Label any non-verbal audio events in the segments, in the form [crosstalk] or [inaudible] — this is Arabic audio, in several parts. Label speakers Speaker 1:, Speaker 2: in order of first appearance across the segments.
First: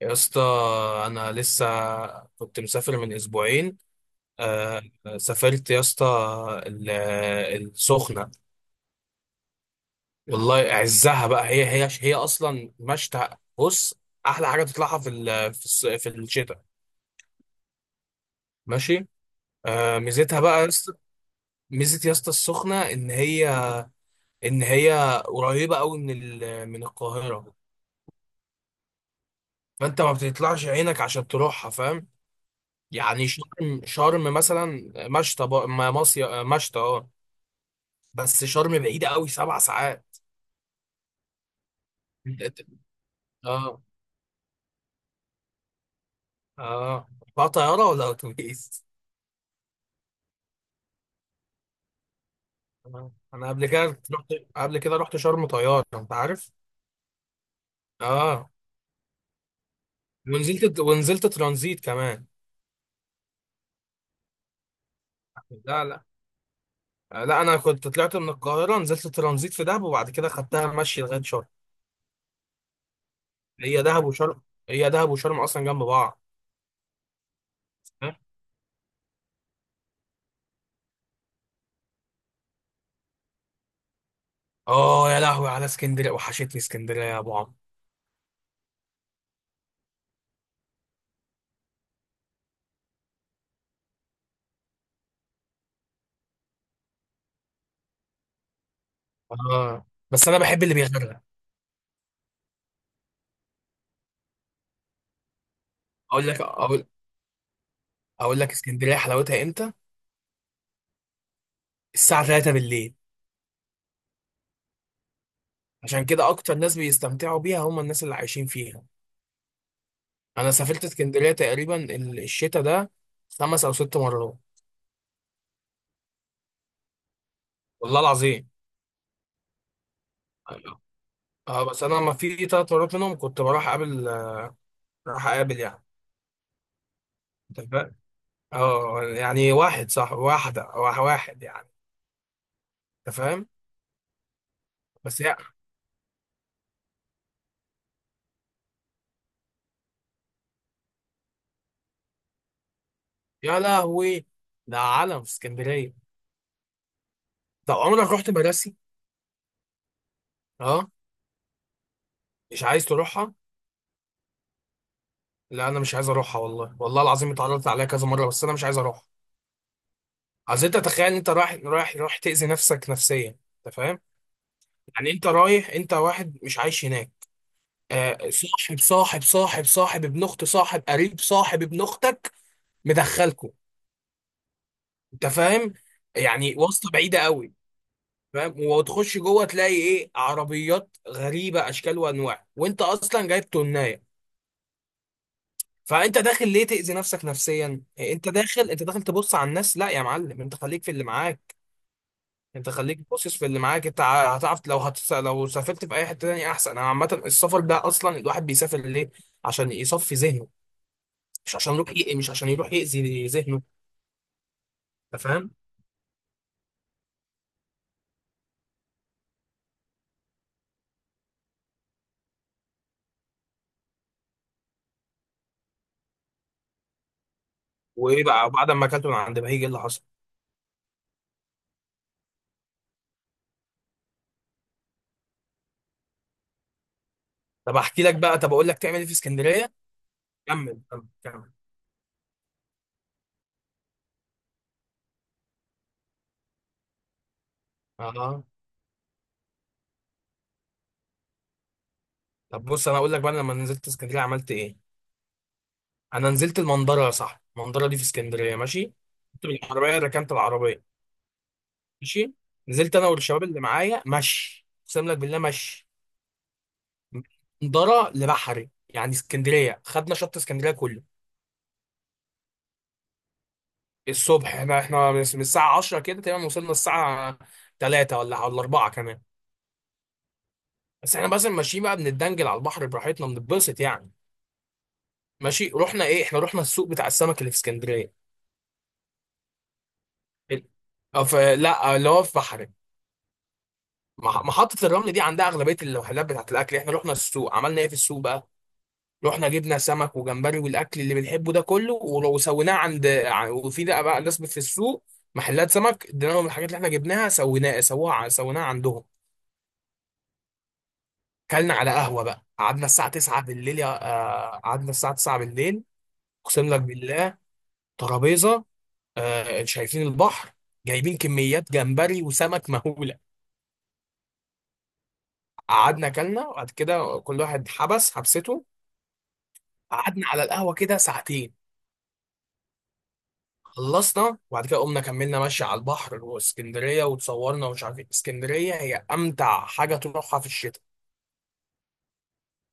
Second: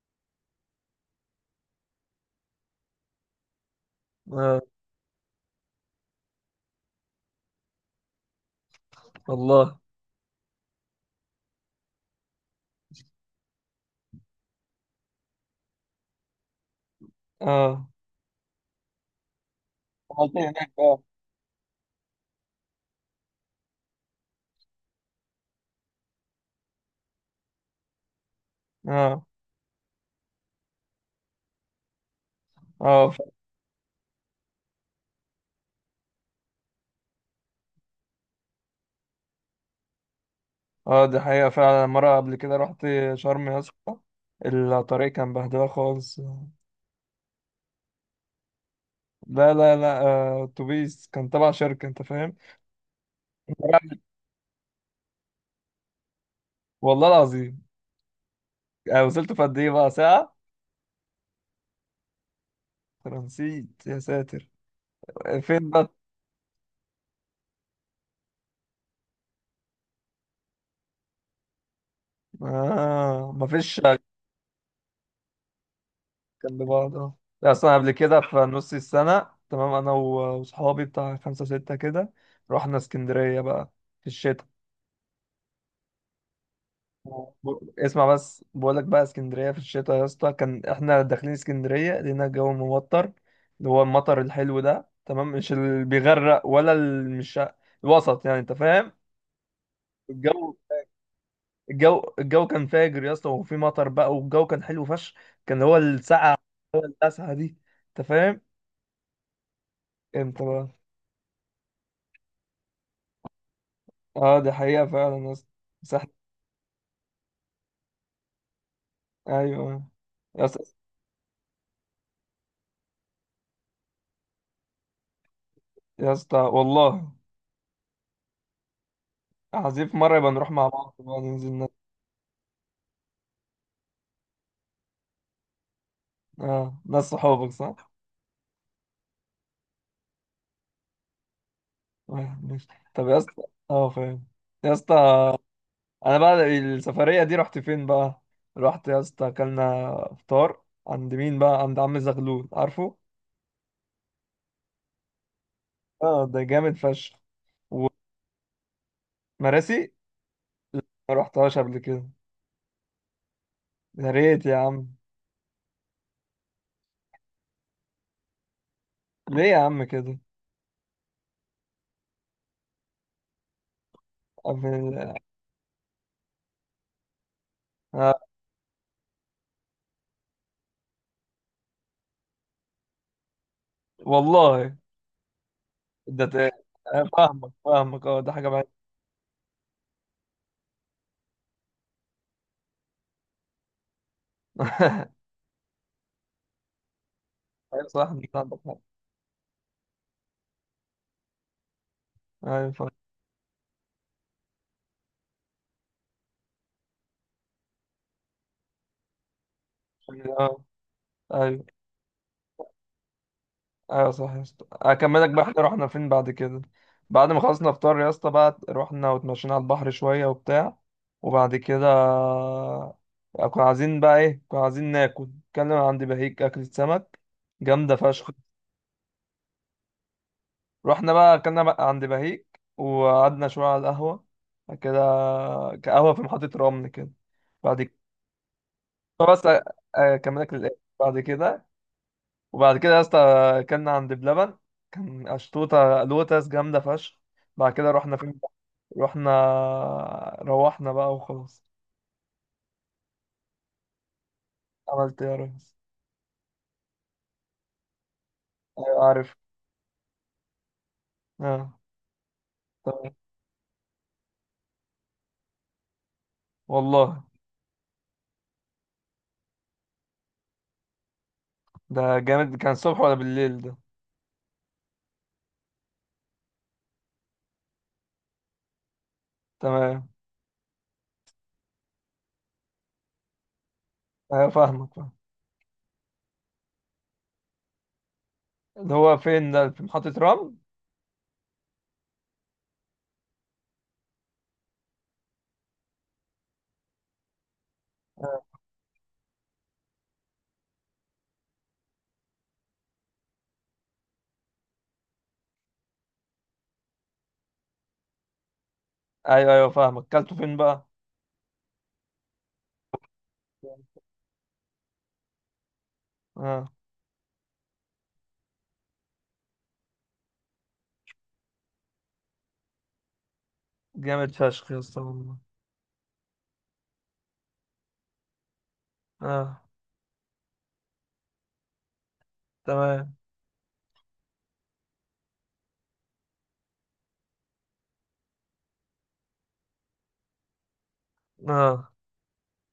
Speaker 1: يا اسطى، انا لسه كنت مسافر من اسبوعين.
Speaker 2: اه.
Speaker 1: آه، سافرت يا اسطى ال- السخنه.
Speaker 2: الله.
Speaker 1: والله اعزها بقى، هي اصلا مشتى. بص، احلى حاجه تطلعها في ال- في الص- في الشتاء.
Speaker 2: اه
Speaker 1: ماشي. آه،
Speaker 2: عملت
Speaker 1: ميزتها
Speaker 2: إيه
Speaker 1: بقى يا
Speaker 2: هناك
Speaker 1: اسطى.
Speaker 2: بقى؟
Speaker 1: ميزه يا اسطى السخنه ان هي، ان هي قريبه قوي من القاهره.
Speaker 2: اه
Speaker 1: فانت ما بتطلعش عينك عشان تروحها، فاهم؟
Speaker 2: اه ف-
Speaker 1: يعني شرم، شرم مثلا مشتى بقى- ما مصيف مشتى اه. بس شرم بعيدة قوي، سبع ساعات.
Speaker 2: اه دي حقيقة فعلا، مرة قبل كده
Speaker 1: أنت-
Speaker 2: رحت شرم يا
Speaker 1: اه.
Speaker 2: اسطى. الطريق كان بهدلة خالص.
Speaker 1: اه، بقى طيارة ولا أتوبيس؟
Speaker 2: لا لا لا، آه، اتوبيس كان تبع شركة، انت فاهم.
Speaker 1: آه. أنا قبل كده رحت، قبل كده رحت شرم طيارة، أنت عارف؟
Speaker 2: والله العظيم.
Speaker 1: اه،
Speaker 2: آه، وصلت في قد ايه بقى؟ ساعة.
Speaker 1: ونزلت ونزلت ترانزيت كمان.
Speaker 2: أنا نسيت يا ساتر. فين
Speaker 1: لا
Speaker 2: بقى؟
Speaker 1: لا لا أنا كنت طلعت من القاهرة، نزلت ترانزيت في دهب وبعد كده خدتها مشي لغاية شرم.
Speaker 2: آه مفيش
Speaker 1: هي
Speaker 2: كان.
Speaker 1: دهب وشرم، هي دهب وشرم أصلا جنب بعض.
Speaker 2: لبعض اه. لا، اصلا قبل كده في نص السنة، تمام، انا و- وصحابي بتاع خمسة ستة كده، رحنا اسكندرية بقى، في الشتاء.
Speaker 1: اه، يا لهوي على اسكندريه، وحشتني اسكندريه يا ابو عمرو.
Speaker 2: اسمع بس، بقول لك بقى اسكندريه في الشتاء يا اسطى، كان احنا داخلين اسكندريه لقينا الجو ممطر، اللي هو المطر الحلو ده، تمام، مش اللي بيغرق ولا اللي مش الوسط، يعني انت فاهم.
Speaker 1: اه، بس انا
Speaker 2: الجو.
Speaker 1: بحب اللي بيغرق.
Speaker 2: الجو كان فاجر يا اسطى، وفي مطر بقى والجو كان حلو فشخ. كان هو
Speaker 1: اقول
Speaker 2: الساعه،
Speaker 1: لك
Speaker 2: هو
Speaker 1: اقول،
Speaker 2: التاسعه دي، انت فاهم.
Speaker 1: اقول لك اسكندريه حلاوتها امتى؟
Speaker 2: امتى بقى.
Speaker 1: الساعة 3 بالليل.
Speaker 2: اه دي حقيقه فعلا يا اسطى، صح.
Speaker 1: عشان كده أكتر ناس بيستمتعوا بيها هم الناس اللي عايشين فيها.
Speaker 2: ايوه. يا
Speaker 1: أنا
Speaker 2: اسطى.
Speaker 1: سافرت اسكندرية تقريبا الشتا ده خمس أو ست مرات.
Speaker 2: يا اسطى والله.
Speaker 1: والله العظيم.
Speaker 2: عايزين في مره يبقى نروح مع بعض بقى ننزل
Speaker 1: اه، بس أنا ما في تلات مرات منهم كنت بروح أقابل، راح أقابل يعني.
Speaker 2: اه، ناس صحابك
Speaker 1: أنت
Speaker 2: صح.
Speaker 1: فاهم؟ اه، يعني واحد صح، واحدة أو واحد يعني.
Speaker 2: آه، ماشي. طب
Speaker 1: أنت
Speaker 2: يا اسطى.
Speaker 1: فاهم.
Speaker 2: اه فاهم. يا
Speaker 1: بس
Speaker 2: اسطى،
Speaker 1: يا،
Speaker 2: انا بقى السفريه دي رحت فين بقى؟ رحت يا اسطى، اكلنا فطار عند مين بقى؟ عند عم زغلول، عارفه.
Speaker 1: يا لهوي، ده عالم في اسكندرية.
Speaker 2: اه ده جامد فشخ.
Speaker 1: طب عمرك رحت مراسي؟
Speaker 2: ومراسي.
Speaker 1: اه.
Speaker 2: ما رحتهاش قبل كده.
Speaker 1: مش عايز تروحها؟
Speaker 2: يا ريت يا عم.
Speaker 1: لا، أنا مش عايز أروحها والله، والله العظيم اتعرضت عليها كذا مرة بس أنا مش عايز أروح.
Speaker 2: ليه يا عم كده.
Speaker 1: اصل انت تخيل ان انت رايح تأذي نفسك نفسيا، انت فاهم؟ يعني
Speaker 2: قبل-
Speaker 1: انت رايح، انت واحد مش عايش هناك. آه،
Speaker 2: آه،
Speaker 1: صاحب ابن اخت صاحب، قريب صاحب، ابن اختك مدخلكوا،
Speaker 2: والله.
Speaker 1: انت فاهم؟
Speaker 2: ده ت-
Speaker 1: يعني واسطة
Speaker 2: آه،
Speaker 1: بعيدة
Speaker 2: فاهمك
Speaker 1: قوي.
Speaker 2: فاهمك، اه ده حاجه
Speaker 1: فاهم،
Speaker 2: بعيده.
Speaker 1: وتخش جوه تلاقي ايه؟ عربيات غريبة اشكال وانواع، وانت اصلا جايب تناية.
Speaker 2: [laughs]
Speaker 1: فانت داخل ليه تأذي نفسك نفسيا
Speaker 2: ايوه صح،
Speaker 1: إيه، انت
Speaker 2: انت عندك
Speaker 1: داخل،
Speaker 2: حق.
Speaker 1: انت داخل تبص على الناس. لا يا معلم، انت خليك في اللي معاك. انت
Speaker 2: ايوه فاهم.
Speaker 1: خليك باصص في اللي معاك. هتعرف لو لو سافرت في اي حته تانية احسن. انا عامه السفر ده اصلا الواحد بيسافر ليه؟ عشان يصفي ذهنه،
Speaker 2: آه،
Speaker 1: مش
Speaker 2: ايوه.
Speaker 1: عشان يروح مش عشان يروح يأذي ذهنه.
Speaker 2: ايوه صح يا اسطى،
Speaker 1: انت
Speaker 2: اكملك بقى،
Speaker 1: فاهم.
Speaker 2: احنا رحنا فين بعد كده؟ بعد ما خلصنا فطار يا اسطى بقى، رحنا واتمشينا على البحر شويه وبتاع، وبعد كده كنا عايزين بقى ايه، كنا عايزين ناكل، كنا عند بهيك اكلة سمك جامده
Speaker 1: وايه
Speaker 2: فشخ.
Speaker 1: بقى بعد ما اكلت من عند بهيج، ايه اللي حصل؟
Speaker 2: رحنا بقى اكلنا بقى عند بهيك، وقعدنا شويه على القهوه، بعد كده قهوه في محطه رمل كده.
Speaker 1: طب
Speaker 2: بعد
Speaker 1: احكي
Speaker 2: كده
Speaker 1: لك بقى، طب اقول لك تعمل ايه في
Speaker 2: بس أ-
Speaker 1: اسكندريه.
Speaker 2: اكملك للاخر
Speaker 1: كمل كمل
Speaker 2: بعد
Speaker 1: كمل
Speaker 2: كده. وبعد كده يا اسطى، اكلنا عند بلبن، كان اشطوطه لوتس جامده فشخ. بعد كده رحنا فين؟
Speaker 1: اه،
Speaker 2: رحنا. روحنا بقى وخلاص.
Speaker 1: طب بص انا اقول لك بقى، أنا لما نزلت اسكندريه عملت ايه؟
Speaker 2: عملت إيه يا ريس؟
Speaker 1: انا نزلت المنظره يا صاحبي، المنظره دي في اسكندريه، ماشي.
Speaker 2: ايوه عارف.
Speaker 1: كنت بالعربيه، ركنت العربيه،
Speaker 2: اه
Speaker 1: ماشي. نزلت انا
Speaker 2: تمام.
Speaker 1: والشباب اللي معايا مشي، اقسم لك بالله مشي،
Speaker 2: والله.
Speaker 1: درة لبحري يعني اسكندرية، خدنا شط اسكندرية كله.
Speaker 2: ده جامد. كان الصبح ولا بالليل ده؟
Speaker 1: الصبح، احنا من الساعة 10 كده تقريبا، وصلنا الساعة 3 ولا 4 كمان.
Speaker 2: تمام.
Speaker 1: بس احنا بس ماشيين بقى، بنتدنجل على البحر براحتنا، بنتبسط يعني.
Speaker 2: ايوه فاهمك فاهم.
Speaker 1: ماشي، رحنا ايه؟ احنا رحنا السوق بتاع السمك اللي في اسكندرية.
Speaker 2: اللي هو فين ده، في محطة رمل؟
Speaker 1: ال- اه، في، لا اه، اللي هو في بحري. محطة الرمل دي عندها أغلبية المحلات بتاعت الأكل. احنا رحنا السوق، عملنا ايه في السوق بقى؟
Speaker 2: آه.
Speaker 1: رحنا جبنا سمك وجمبري والاكل اللي بنحبه ده كله، ولو سويناه وفي ده بقى ناس في السوق، محلات سمك، اديناهم الحاجات اللي احنا جبناها سويناه سووها سويناها عندهم.
Speaker 2: ايوه ايوه فاهمك، كلته فين بقى؟
Speaker 1: كلنا على قهوه بقى، قعدنا الساعه 9 بالليل يا، آه، قعدنا الساعه 9 بالليل.
Speaker 2: اه
Speaker 1: اقسم لك بالله، ترابيزه، آه، شايفين البحر، جايبين كميات جمبري وسمك مهوله.
Speaker 2: جامد فشخ يا اسطى والله.
Speaker 1: قعدنا كلنا، وبعد كده كل واحد حبس حبسته.
Speaker 2: اه
Speaker 1: قعدنا على القهوه كده ساعتين.
Speaker 2: تمام.
Speaker 1: خلصنا وبعد كده قمنا، كملنا ماشي على البحر واسكندريه، وتصورنا ومش عارف ايه. اسكندريه هي امتع حاجه تروحها في الشتاء،
Speaker 2: اه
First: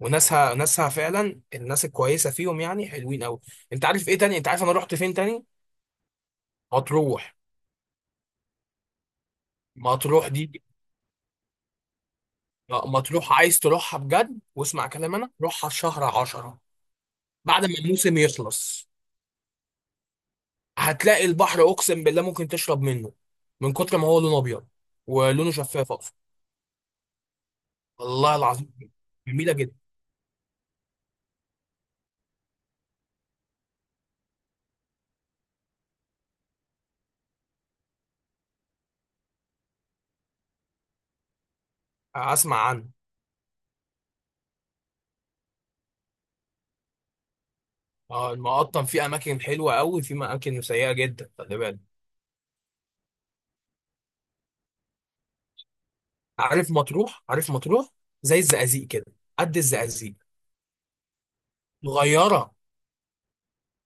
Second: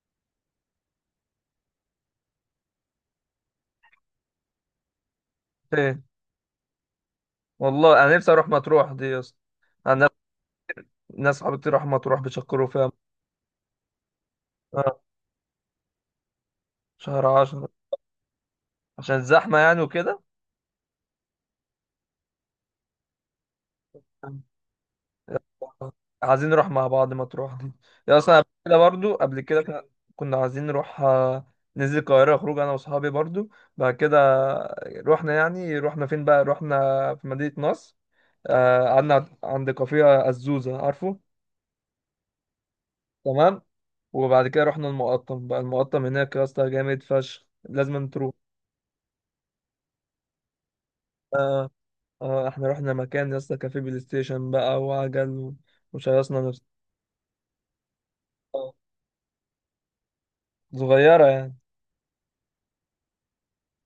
Speaker 1: وناسها، ناسها فعلا الناس الكويسه فيهم، يعني حلوين قوي. انت عارف ايه تاني؟ انت عارف انا رحت فين تاني؟
Speaker 2: فين.
Speaker 1: مطروح.
Speaker 2: والله انا نفسي اروح مطروح دي يا اسطى. انا،
Speaker 1: مطروح دي،
Speaker 2: ناس صحابي كتير راحوا مطروح بيشكروا
Speaker 1: آه،
Speaker 2: فيها.
Speaker 1: مطروح عايز تروحها بجد واسمع
Speaker 2: آه،
Speaker 1: كلام انا، روحها في شهر 10
Speaker 2: شهر
Speaker 1: بعد
Speaker 2: عشرة.
Speaker 1: ما الموسم يخلص.
Speaker 2: عشان زحمة يعني وكده.
Speaker 1: هتلاقي البحر اقسم بالله ممكن تشرب منه من كتر ما هو
Speaker 2: آه،
Speaker 1: لونه ابيض، ولونه شفاف اقصد.
Speaker 2: عايزين نروح مع بعض مطروح دي. يا، اصلا
Speaker 1: والله
Speaker 2: قبل
Speaker 1: العظيم،
Speaker 2: كده برضو، قبل
Speaker 1: جميله
Speaker 2: كده
Speaker 1: جدا.
Speaker 2: كنا عايزين نروح، آه، ننزل القاهرة خروج انا واصحابي برضو. بعد كده رحنا، يعني رحنا فين بقى؟ رحنا في مدينة نصر، آه، قعدنا عند كافيه الزوزة، عارفه.
Speaker 1: اسمع عنها.
Speaker 2: تمام. وبعد كده رحنا المقطم بقى، المقطم هناك يا اسطى جامد فشخ، لازم
Speaker 1: اه،
Speaker 2: تروح.
Speaker 1: المقطم فيه اماكن حلوه قوي، في اماكن سيئه جدا، خلي بالك.
Speaker 2: اه احنا رحنا مكان يا اسطى كافيه بلاي ستيشن بقى وعجل وشيصنا نفسنا.
Speaker 1: عارف مطروح؟ عارف مطروح زي الزقازيق كده، قد الزقازيق،
Speaker 2: صغيرة يعني.
Speaker 1: صغيره.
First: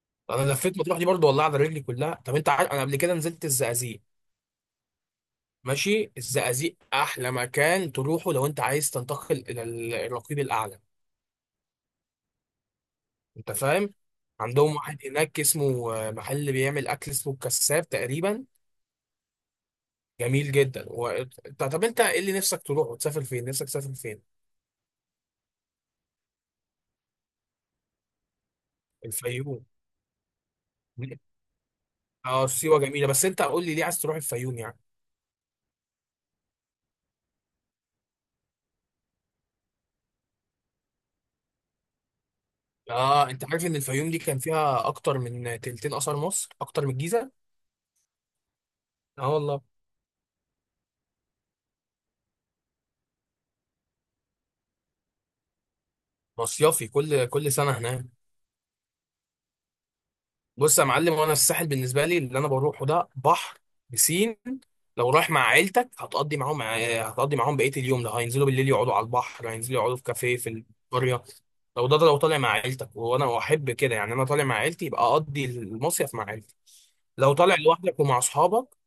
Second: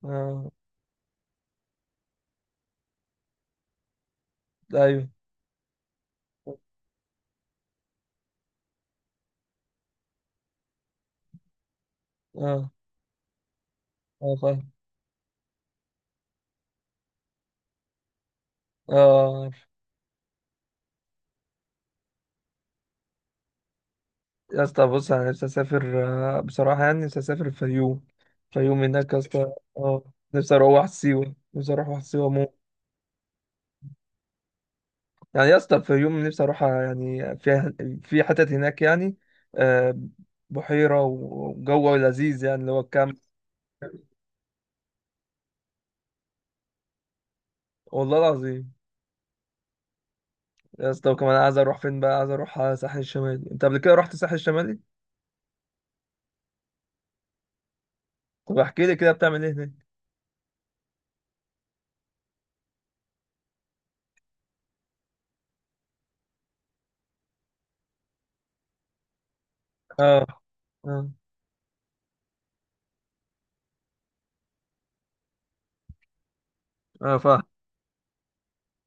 Speaker 2: اه.
Speaker 1: انا لفيت مطروح دي برضو والله على رجلي كلها. طب انت عارف انا قبل كده نزلت الزقازيق،
Speaker 2: ايوه.
Speaker 1: ماشي؟ الزقازيق احلى مكان تروحه لو انت عايز تنتقل الى الرقيب الاعلى.
Speaker 2: اه.
Speaker 1: انت فاهم.
Speaker 2: اه فاهم.
Speaker 1: عندهم واحد هناك اسمه آه، محل بيعمل اكل اسمه الكساب تقريبا.
Speaker 2: اه
Speaker 1: جميل جدا و... طب انت ايه اللي نفسك تروح وتسافر فين؟ نفسك تسافر فين؟
Speaker 2: يا اسطى، بص انا نفسي اسافر آه، بصراحة يعني نفسي اسافر الفيوم. الفيوم هناك يا اسطى،
Speaker 1: الفيوم.
Speaker 2: اه نفسي اروح واحد سيوة، نفسي اروح واحد سيوة
Speaker 1: اه،
Speaker 2: مو.
Speaker 1: سيوه جميله، بس انت قول لي ليه عايز تروح الفيوم يعني؟
Speaker 2: يعني يا اسطى الفيوم نفسي اروح، يعني فيها، في حتت هناك يعني، آه، بحيرة وجو لذيذ يعني اللي هو الكامب.
Speaker 1: اه، انت عارف ان الفيوم دي كان فيها اكتر من تلتين اثار مصر، اكتر من الجيزه؟
Speaker 2: والله العظيم.
Speaker 1: اه، والله.
Speaker 2: يا اسطى وكمان عايز اروح فين بقى؟ عايز اروح على الساحل الشمالي. انت قبل كده رحت الساحل الشمالي؟
Speaker 1: مصيافي كل كل سنه هناك.
Speaker 2: طب احكي لي كده بتعمل ايه هناك.
Speaker 1: بص يا معلم، وانا الساحل بالنسبه لي اللي انا بروحه ده بحر، بسين. لو رايح مع عيلتك هتقضي معاهم، هتقضي معاهم بقيه اليوم ده، هينزلوا بالليل يقعدوا على البحر، هينزلوا يقعدوا في
Speaker 2: اه.
Speaker 1: كافيه في
Speaker 2: اه.
Speaker 1: القريه. لو ده، ده لو طالع مع عيلتك، وانا احب كده، يعني انا طالع مع عيلتي يبقى اقضي المصيف مع عيلتي.
Speaker 2: اه
Speaker 1: لو
Speaker 2: فاهم.
Speaker 1: طالع لوحدك ومع اصحابك،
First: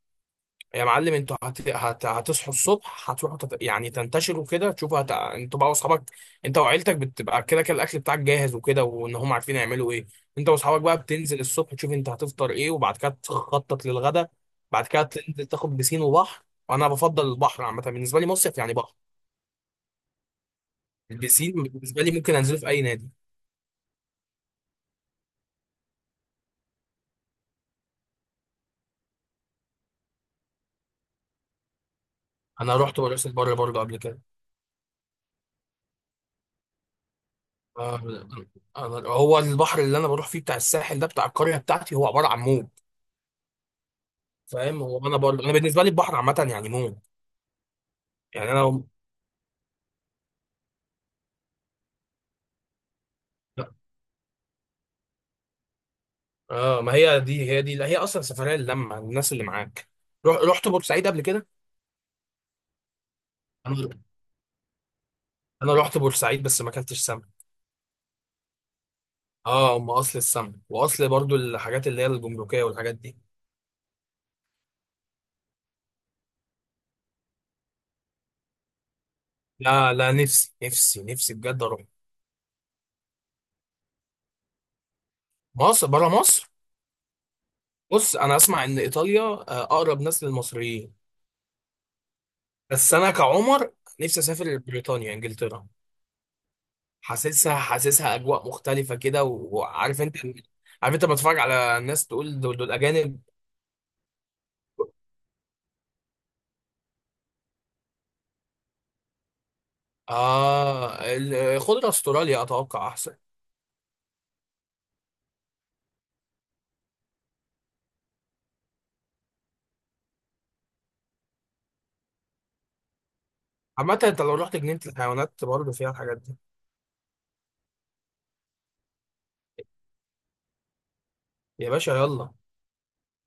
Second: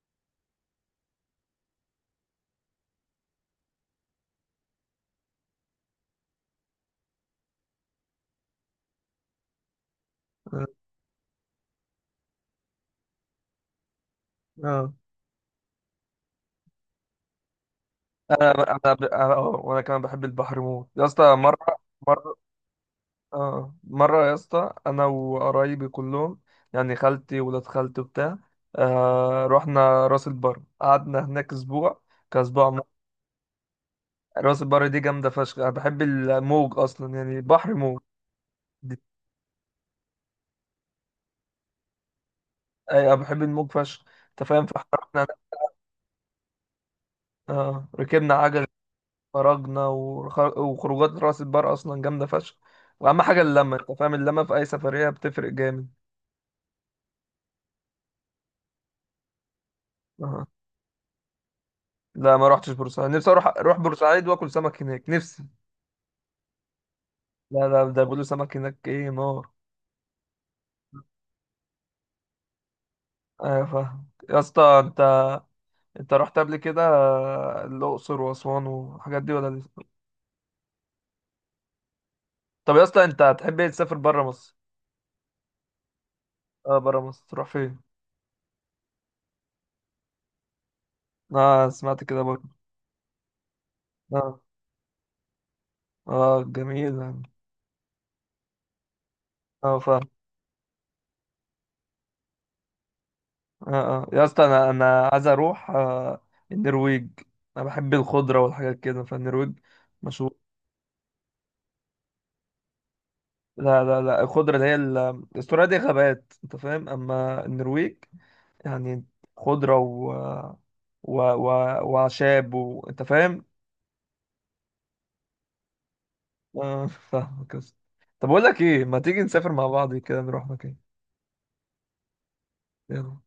Speaker 1: يا معلم انتوا هتصحوا الصبح، هتروحوا يعني تنتشروا كده تشوفوا انتوا بقى واصحابك. انت وعيلتك بتبقى كده كده الاكل بتاعك جاهز وكده، وان هم عارفين يعملوا ايه. انت
Speaker 2: اه.
Speaker 1: واصحابك بقى بتنزل الصبح تشوف انت هتفطر ايه، وبعد كده تخطط للغدا. بعد
Speaker 2: آه.
Speaker 1: كده تنزل تاخد بسين وبحر. وانا بفضل البحر عامه، بالنسبه لي
Speaker 2: انا
Speaker 1: مصيف يعني بحر.
Speaker 2: انا أنا- أه، وانا كمان بحب البحر موت يا اسطى،
Speaker 1: البسين
Speaker 2: مره.
Speaker 1: بالنسبه لي
Speaker 2: مره.
Speaker 1: ممكن انزله في اي نادي.
Speaker 2: اه مره يا اسطى، انا وقرايبي كلهم، يعني خالتي، ولاد خالتي وبتاع، آه رحنا راس البر، قعدنا هناك اسبوع، كاسبوع
Speaker 1: انا
Speaker 2: م-
Speaker 1: رحت مراسي البر برضه قبل كده.
Speaker 2: راس البر دي جامده فشخ، انا بحب الموج اصلا، يعني بحر
Speaker 1: آه،
Speaker 2: موج. دي-
Speaker 1: هو البحر اللي انا بروح فيه بتاع الساحل ده بتاع القريه بتاعتي هو عباره عن موج.
Speaker 2: أي، انا بحب الموج فشخ انت فاهم،
Speaker 1: فاهم، هو انا
Speaker 2: فاحنا.
Speaker 1: برضه انا بالنسبه لي البحر عامه يعني موت.
Speaker 2: اه ركبنا
Speaker 1: يعني
Speaker 2: عجل، خرجنا وخروجات راس البر اصلا جامده فشخ. واهم حاجه اللمه، انت فاهم، اللمه في اي سفريه بتفرق جامد.
Speaker 1: اه، ما هي دي، هي دي هي اصلا سفريه للمه الناس اللي معاك. روح،
Speaker 2: اه.
Speaker 1: رحت بورسعيد قبل كده؟
Speaker 2: لا ما رحتش بورسعيد، نفسي اروح
Speaker 1: انا
Speaker 2: اروح بورسعيد واكل سمك هناك، نفسي.
Speaker 1: انا رحت بورسعيد بس ما اكلتش سمك.
Speaker 2: لا لا، ده بيقولوا سمك هناك ايه، نار.
Speaker 1: اه، هم اصل السمك، واصل برضو الحاجات اللي هي الجمركيه والحاجات دي.
Speaker 2: ايوه فاهم يا اسطى. انت رحت قبل كده آه، الاقصر واسوان والحاجات دي، ولا لسه؟
Speaker 1: لا، نفسي بجد اروح
Speaker 2: طب يا اسطى، انت هتحب ايه، تسافر بره مصر؟
Speaker 1: مصر، بره مصر.
Speaker 2: اه بره مصر تروح فين؟
Speaker 1: بص انا اسمع ان ايطاليا آه، اقرب ناس للمصريين.
Speaker 2: اه سمعت كده برضه.
Speaker 1: بس انا كعمر نفسي
Speaker 2: اه
Speaker 1: اسافر بريطانيا، انجلترا.
Speaker 2: اه جميل يعني.
Speaker 1: حاسسها، حاسسها اجواء مختلفه كده
Speaker 2: اه
Speaker 1: وعارف
Speaker 2: فاهم.
Speaker 1: انت، عارف انت بتفرج على الناس تقول دول اجانب.
Speaker 2: اه. اه يا اسطى، انا عايز اروح آه، النرويج. انا بحب الخضره والحاجات كده، فالنرويج مشهور.
Speaker 1: اه، خضره استراليا اتوقع احسن.
Speaker 2: لا لا لا، الخضره اللي هي استراليا دي غابات، انت فاهم، اما النرويج يعني خضره و وعشاب و، انت فاهم.
Speaker 1: عامه انت لو رحت جنينه الحيوانات برضه فيها الحاجات دي.
Speaker 2: اه فاهمك يا اسطى. طب اقول لك ايه، ما تيجي نسافر مع بعض كده نروح مكان.
Speaker 1: يا باشا يلا.
Speaker 2: يلا.